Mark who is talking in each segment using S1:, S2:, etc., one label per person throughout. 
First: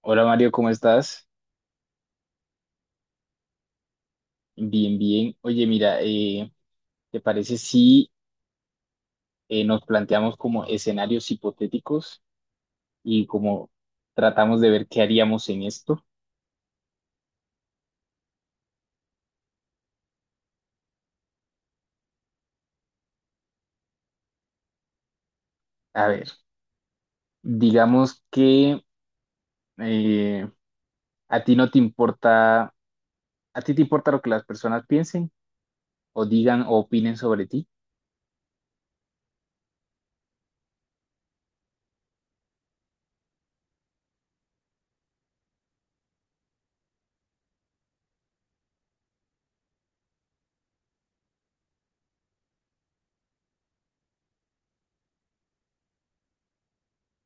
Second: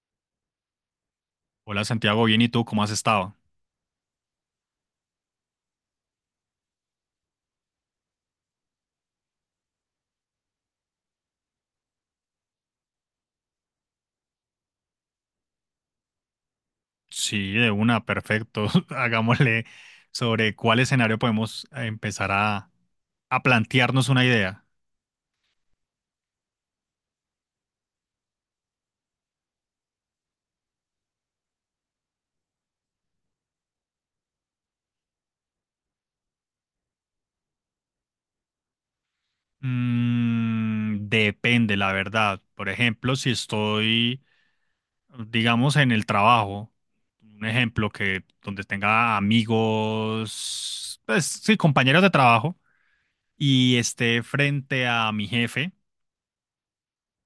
S1: Hola, Mario, ¿cómo estás?
S2: Hola Santiago, bien, ¿y tú cómo has estado?
S1: Bien, bien. Oye, mira, ¿te parece si nos planteamos como escenarios hipotéticos y como tratamos de ver qué haríamos en esto?
S2: Sí, de una, perfecto. Hagámosle sobre cuál escenario podemos empezar a plantearnos una idea.
S1: A ver, digamos que eh, a ti no te importa, a ti te importa lo que las personas piensen o digan o opinen sobre ti.
S2: Mm, depende, la verdad. Por ejemplo, si estoy, digamos, en el trabajo, un ejemplo que donde tenga amigos, pues sí, compañeros de trabajo, y esté frente a mi jefe.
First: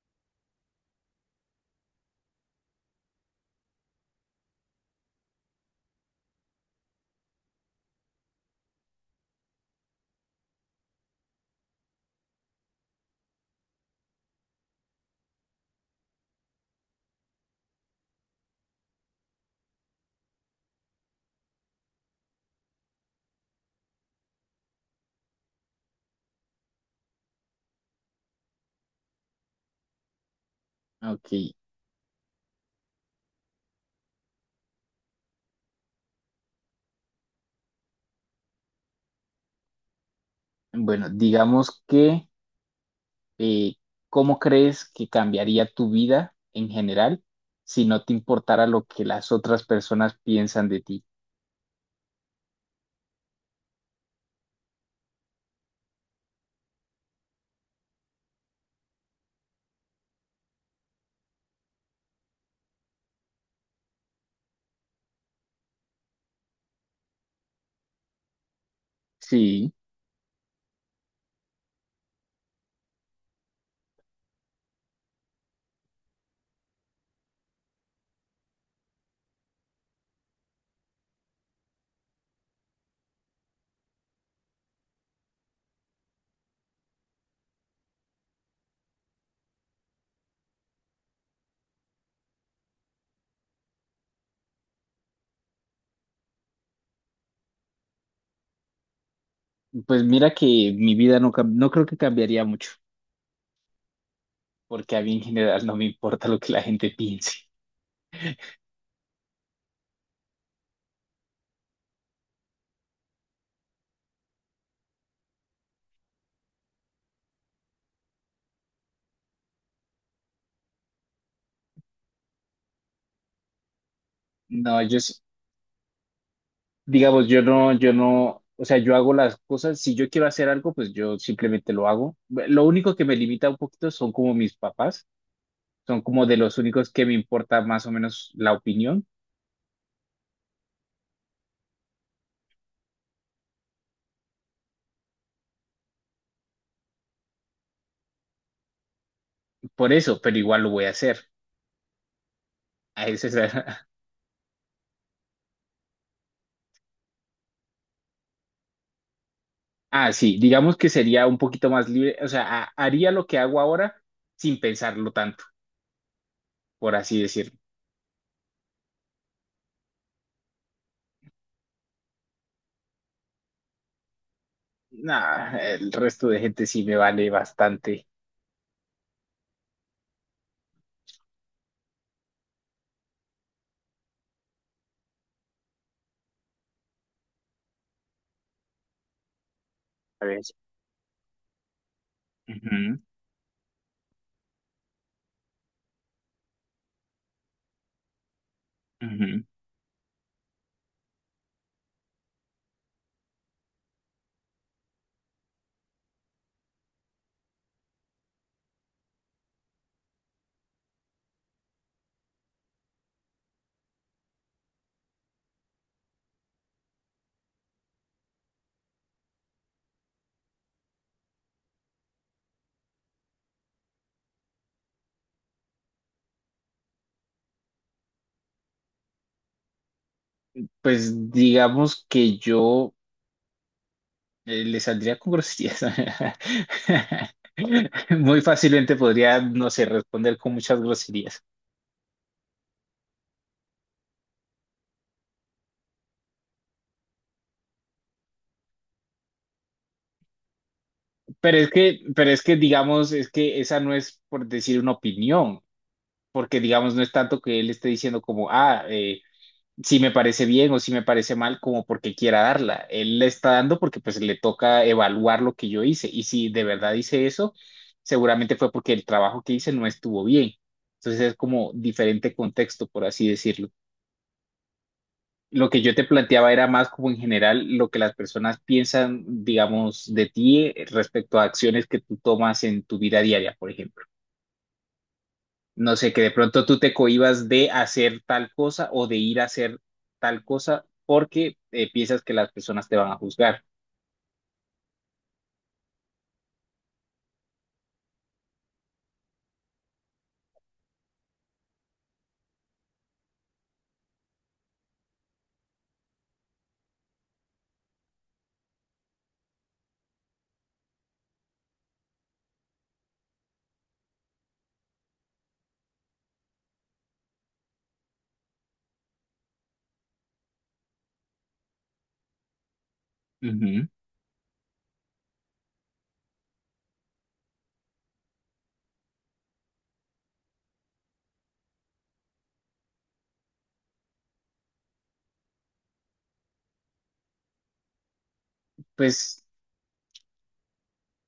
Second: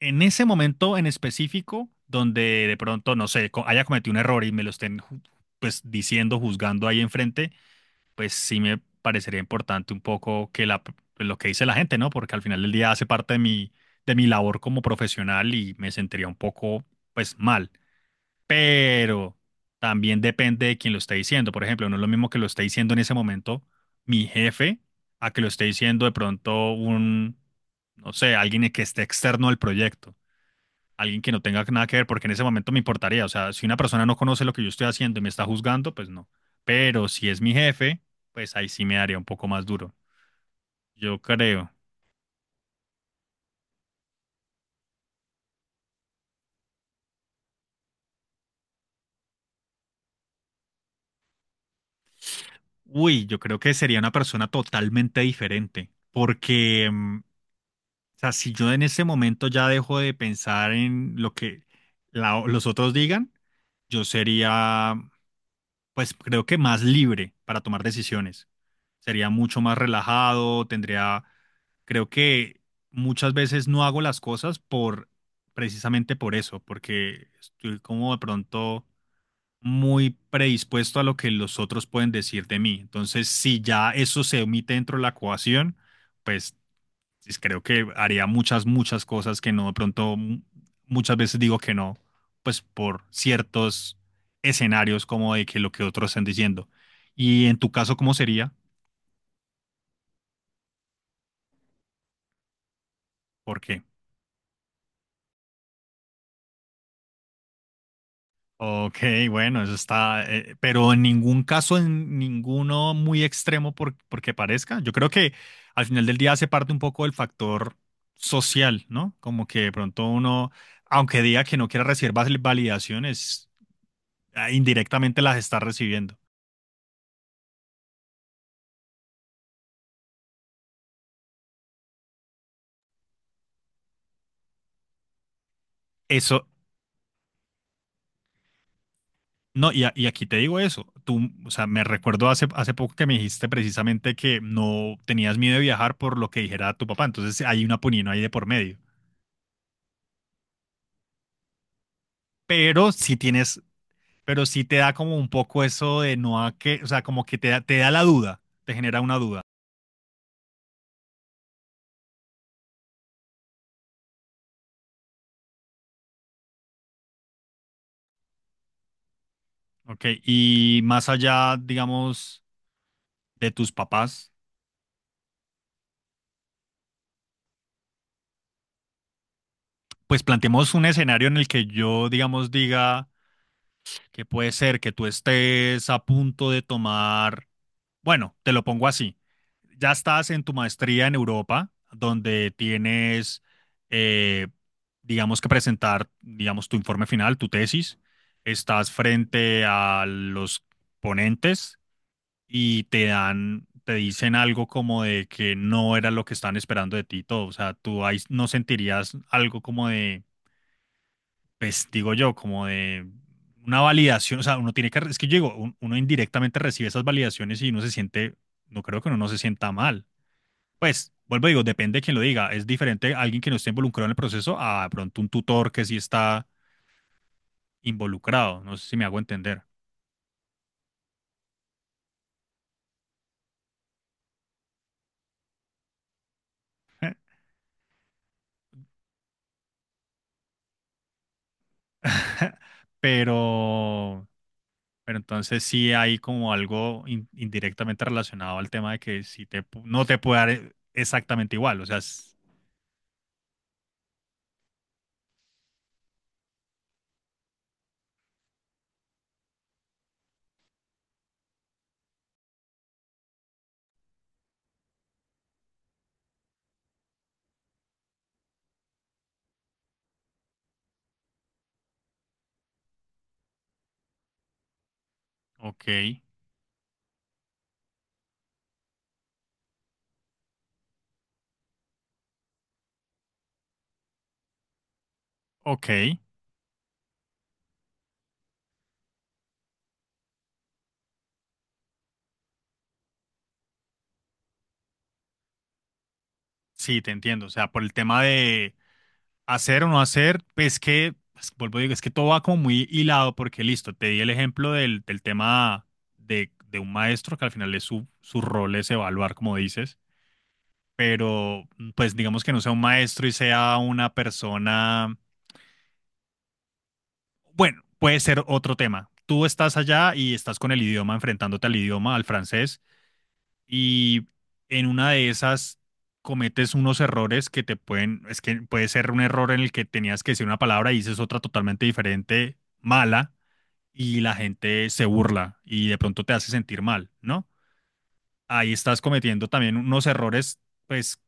S2: En ese momento en específico, donde de pronto, no sé, haya cometido un error y me lo estén pues diciendo, juzgando ahí enfrente, pues sí me parecería importante un poco que la, pues, lo que dice la gente, ¿no? Porque al final del día hace parte de mi labor como profesional y me sentiría un poco pues mal. Pero también depende de quién lo esté diciendo. Por ejemplo, no es lo mismo que lo esté diciendo en ese momento mi jefe a que lo esté diciendo de pronto un, no sé, alguien que esté externo al proyecto, alguien que
S1: Ok,
S2: no tenga nada que ver, porque en ese momento me importaría. O sea, si una persona no conoce lo que yo estoy haciendo y me está juzgando, pues no. Pero si es mi jefe, pues ahí sí me daría un poco más duro.
S1: bueno,
S2: Yo creo.
S1: digamos que eh, ¿cómo crees que cambiaría tu vida en general si no te importara lo que las otras personas piensan de ti?
S2: Uy, yo creo que sería una persona totalmente diferente. Porque, mm, o sea, si yo en ese momento ya dejo de pensar en lo que los otros digan, yo sería pues creo que más libre para tomar decisiones. Sería mucho
S1: Sí,
S2: más relajado, tendría, creo que muchas veces no hago las cosas por, precisamente por eso, porque estoy como de pronto muy predispuesto a lo que los otros pueden decir de mí. Entonces, si ya eso se omite dentro de la ecuación, pues pues creo que haría muchas, muchas cosas que no, de pronto muchas veces digo que no, pues por ciertos escenarios como de que lo que otros están diciendo. Y en tu caso, ¿cómo sería?
S1: pues mira que mi vida no, no creo que cambiaría mucho,
S2: ¿Por qué?
S1: porque a mí en general no me importa lo que la gente piense.
S2: Ok, bueno, eso está, pero en ningún caso, en ninguno muy extremo por, porque parezca. Yo creo que al final del día hace parte un poco del factor social, ¿no? Como que de pronto uno, aunque diga que no quiera recibir validaciones,
S1: No,
S2: indirectamente las está recibiendo.
S1: digamos, yo no, yo no, o sea, yo hago las cosas, si yo quiero hacer algo, pues yo simplemente lo hago. Lo único que me limita un poquito son como mis papás, son como de
S2: Eso,
S1: los únicos que me importa más o menos la opinión,
S2: no, y, y aquí te digo eso. Tú, o sea, me recuerdo hace, hace poco que me dijiste precisamente que no tenías miedo de viajar por lo que dijera tu papá. Entonces hay una punino ahí de por medio.
S1: por eso, pero igual lo voy a hacer.
S2: Pero
S1: a
S2: sí
S1: ese
S2: tienes,
S1: será-
S2: pero sí te da como un poco eso de no a que, o sea, como que te da la duda, te genera una duda.
S1: Ah, sí, digamos que sería un poquito más libre, o sea, haría lo que hago ahora sin pensarlo tanto, por así decirlo.
S2: Ok, y más allá, digamos, de tus papás,
S1: Nah, el resto de gente sí me vale bastante.
S2: pues planteemos un escenario en el que yo, digamos, diga que puede ser que tú estés a punto de tomar. Bueno, te lo pongo así. Ya
S1: A
S2: estás
S1: ver.
S2: en tu maestría en Europa, donde
S1: Ujú,
S2: tienes, eh, digamos que presentar, digamos, tu informe final, tu tesis. Estás
S1: ujú.
S2: frente a los ponentes y te dan, te dicen algo como de que no era lo que están esperando de ti y todo. O sea, tú ahí no sentirías algo como de pues digo yo, como de una validación, o sea, uno tiene que, es que yo digo, uno indirectamente recibe esas validaciones y uno se siente, no creo que uno no se sienta mal. Pues, vuelvo y digo, depende de quien lo diga. Es diferente alguien que no esté involucrado en el proceso a de pronto un tutor que sí está involucrado. No sé si me hago entender.
S1: Pues digamos que yo, le saldría con groserías. Muy fácilmente podría, no sé, responder con muchas groserías.
S2: Pero, pero entonces sí hay como algo indirectamente relacionado al tema de que si te, no te puede dar exactamente igual. O sea,
S1: Pero
S2: es-
S1: es que digamos, es que esa no es por decir una opinión, porque digamos no es tanto que él esté diciendo como, ah, si me parece bien o si me parece mal, como porque quiera darla. Él le está dando porque pues le toca evaluar lo que yo hice, y si de verdad hice eso, seguramente fue porque el trabajo que hice no estuvo bien. Entonces es como diferente contexto, por así decirlo. Lo que
S2: ok,
S1: yo te planteaba era más como en general lo que las personas piensan, digamos, de ti, respecto a acciones que tú tomas en tu vida diaria, por ejemplo. No sé,
S2: ok.
S1: que de pronto tú te cohibas de hacer tal cosa o de ir a hacer tal cosa porque, piensas que las personas te van a juzgar.
S2: Sí, te entiendo. O sea, por el tema de hacer o no hacer, pues que, pues, vuelvo a decir, es que todo va como muy hilado porque listo, te di el ejemplo del, del tema de un maestro que al final es su, su rol es evaluar, como dices, pero mm, pues digamos que no sea un maestro y sea una persona, bueno, puede ser otro tema. Tú estás allá y estás con el idioma, enfrentándote al idioma, al francés
S1: Ujú.
S2: y en una de esas cometes unos errores que te pueden, es que puede ser un error en el que tenías que decir una palabra y dices otra totalmente diferente, mala, y la gente se burla y de pronto te hace sentir mal, ¿no? Ahí estás
S1: Pues,
S2: cometiendo también unos errores, pues,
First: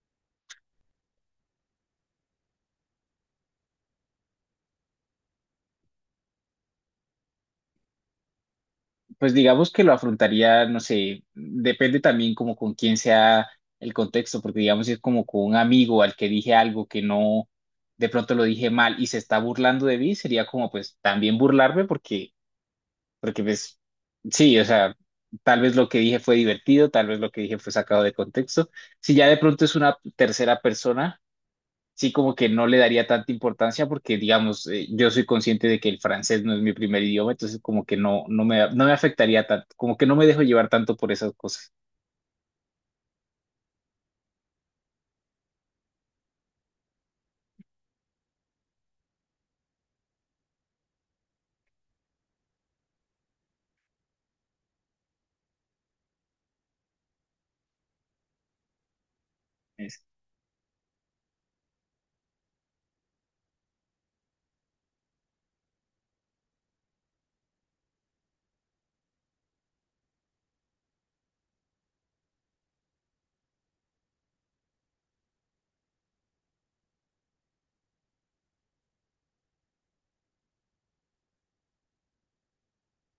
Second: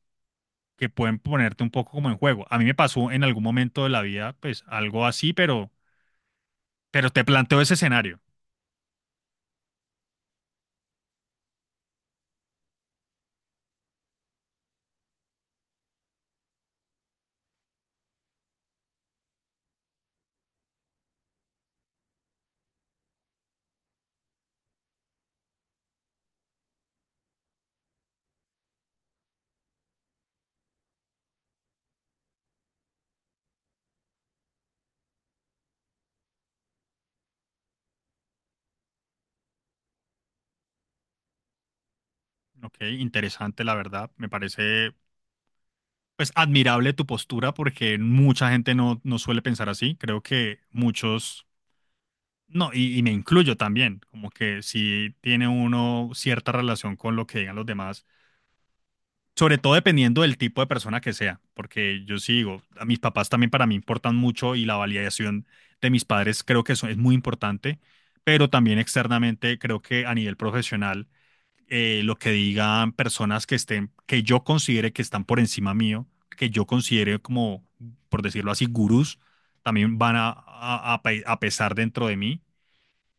S2: que pueden ponerte un poco como en juego. A mí me pasó en algún momento de la vida, pues, algo así, pero te planteo ese escenario.
S1: pues digamos que lo afrontaría, no sé, depende también como con quién sea el contexto, porque digamos si es como con un amigo al que dije algo que no, de pronto lo dije mal y se está burlando de mí, sería como pues también burlarme porque, porque pues, sí, o sea, tal vez lo que dije fue divertido, tal vez lo que dije fue sacado de contexto. Si ya de pronto es una tercera persona, sí como que no le daría tanta importancia porque, digamos, yo soy consciente de que el francés no es mi primer idioma, entonces como que no, no me afectaría tanto, como que no me dejo llevar tanto por esas cosas.
S2: Ok, interesante, la verdad. Me parece pues admirable tu postura porque mucha gente no, no suele pensar así. Creo que muchos, no, y me incluyo también, como que si tiene uno cierta relación con lo que digan los demás, sobre todo
S1: Es-
S2: dependiendo del tipo de persona que sea, porque yo sigo, a mis papás también para mí importan mucho y la validación de mis padres creo que eso es muy importante, pero también externamente creo que a nivel profesional lo que digan personas que estén, que yo considere que están por encima mío, que yo considere como, por decirlo así, gurús, también van a, a pesar dentro de mí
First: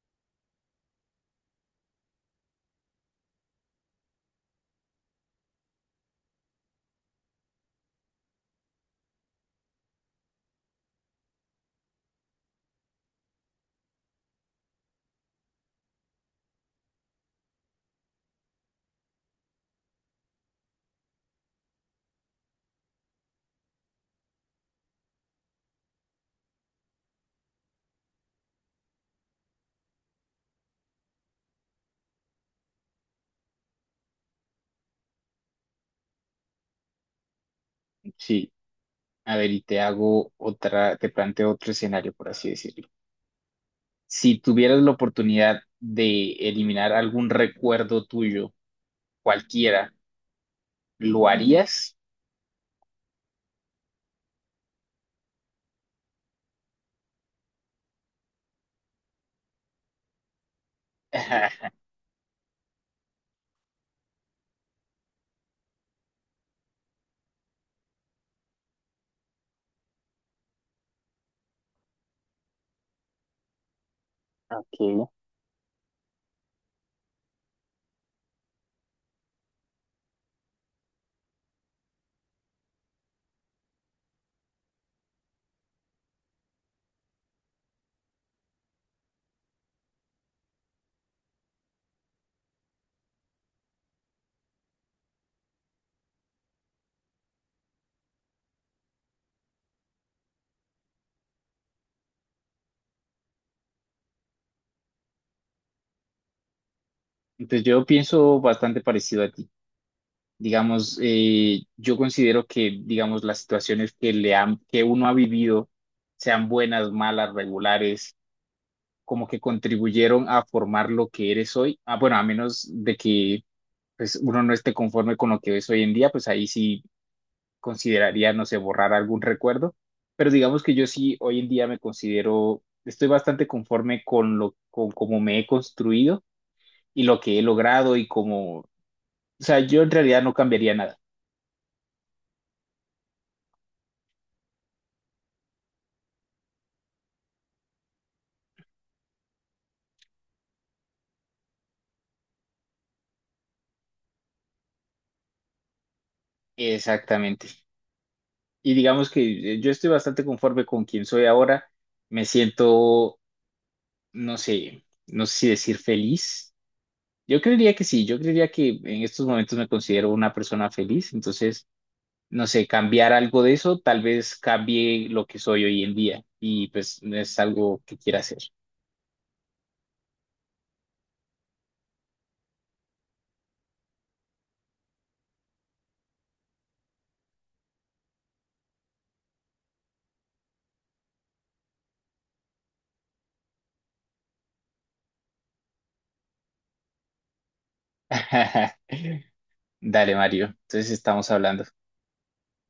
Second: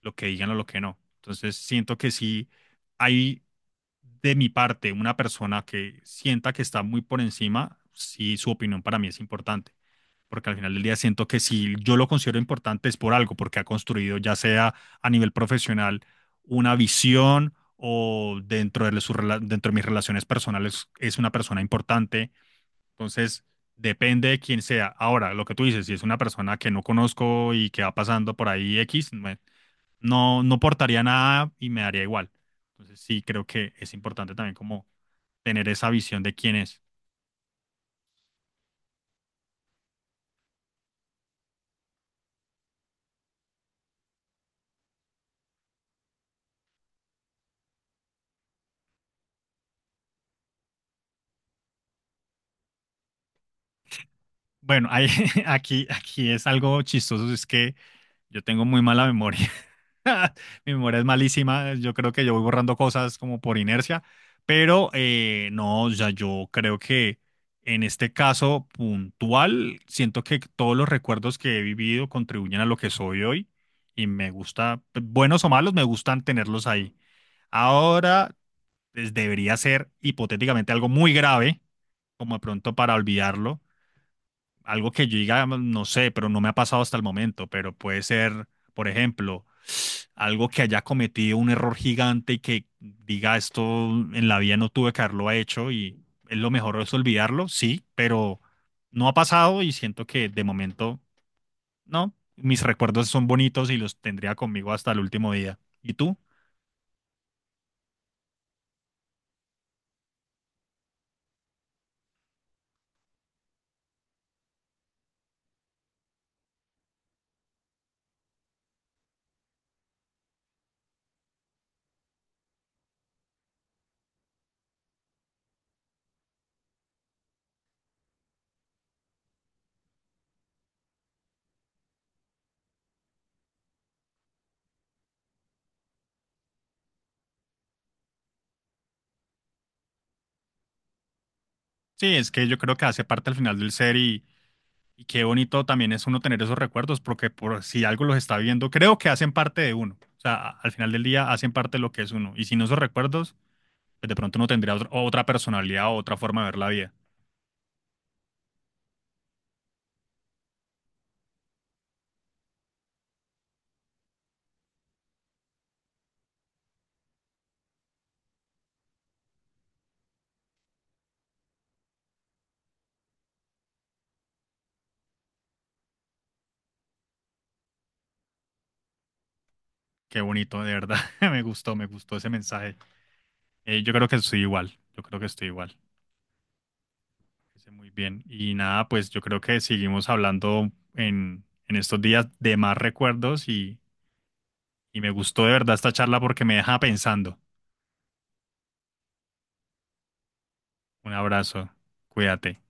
S2: lo que digan o lo que no. Entonces siento que sí hay de mi parte una persona que sienta que está muy por encima, sí su opinión para mí es importante porque al final del día siento que si yo lo considero importante es por algo, porque ha construido ya sea a nivel profesional una visión o dentro de, dentro de mis relaciones personales es una persona importante. Entonces, depende de quién sea. Ahora, lo que tú dices, si es una persona que no conozco y que va pasando por ahí X, no, no portaría nada y me daría igual. Entonces, sí creo que es importante también como tener esa visión de quién es.
S1: sí, a ver, y te hago otra, te planteo otro escenario, por así decirlo. Si tuvieras la oportunidad de eliminar algún recuerdo tuyo, cualquiera, ¿lo harías?
S2: Bueno, aquí, aquí es algo chistoso, es que yo tengo muy mala memoria. Mi memoria es malísima, yo creo que yo voy borrando cosas como por inercia, pero no, o sea, yo creo que en este caso puntual, siento que todos los recuerdos que he vivido contribuyen a lo que soy hoy y me gusta,
S1: Ok.
S2: buenos o malos, me gustan tenerlos ahí. Ahora, pues, debería ser hipotéticamente algo muy grave, como de pronto para olvidarlo algo que yo diga, no sé, pero no me ha pasado hasta el momento, pero puede ser, por ejemplo, algo que haya cometido un error gigante y que diga esto en la vida no tuve que haberlo hecho y es lo mejor es olvidarlo, sí, pero no ha pasado y siento que de momento, no, mis recuerdos son bonitos y los tendría conmigo hasta el último día. ¿Y tú?
S1: Entonces yo pienso bastante parecido a ti. Digamos, yo considero que, digamos, las situaciones que, le han, que uno ha vivido, sean buenas, malas, regulares, como que contribuyeron a formar lo que eres hoy. Ah, bueno, a menos de que, pues, uno no esté conforme con lo que es hoy en día, pues ahí sí consideraría, no sé, borrar algún recuerdo. Pero digamos que yo sí hoy en día me considero, estoy bastante conforme con lo, con cómo me he construido y lo que he logrado y como, o sea, yo en realidad no cambiaría nada.
S2: Sí, es que yo creo que hace parte al final del ser y qué bonito también es uno tener esos recuerdos, porque por si algo los está viendo, creo que hacen parte de uno. O sea, al final del día hacen parte de lo que es uno. Y sin esos recuerdos, pues de pronto uno tendría otra personalidad o otra forma de ver la vida.
S1: Exactamente. Y digamos que, yo estoy bastante conforme con quien soy ahora. Me siento, no sé, no sé si decir feliz. Yo creería que sí, yo creería que en estos momentos me considero una persona feliz. Entonces, no sé, cambiar algo de eso, tal vez cambie lo que soy hoy en día. Y pues no es algo que quiera hacer.
S2: Qué bonito, de verdad. Me gustó ese mensaje. Yo creo que estoy igual. Yo creo que estoy igual. Hice muy bien. Y nada, pues yo creo que seguimos hablando en estos días de más recuerdos y me gustó de verdad esta charla porque me deja pensando.
S1: Dale, Mario. Entonces
S2: Un
S1: estamos hablando.
S2: abrazo. Cuídate.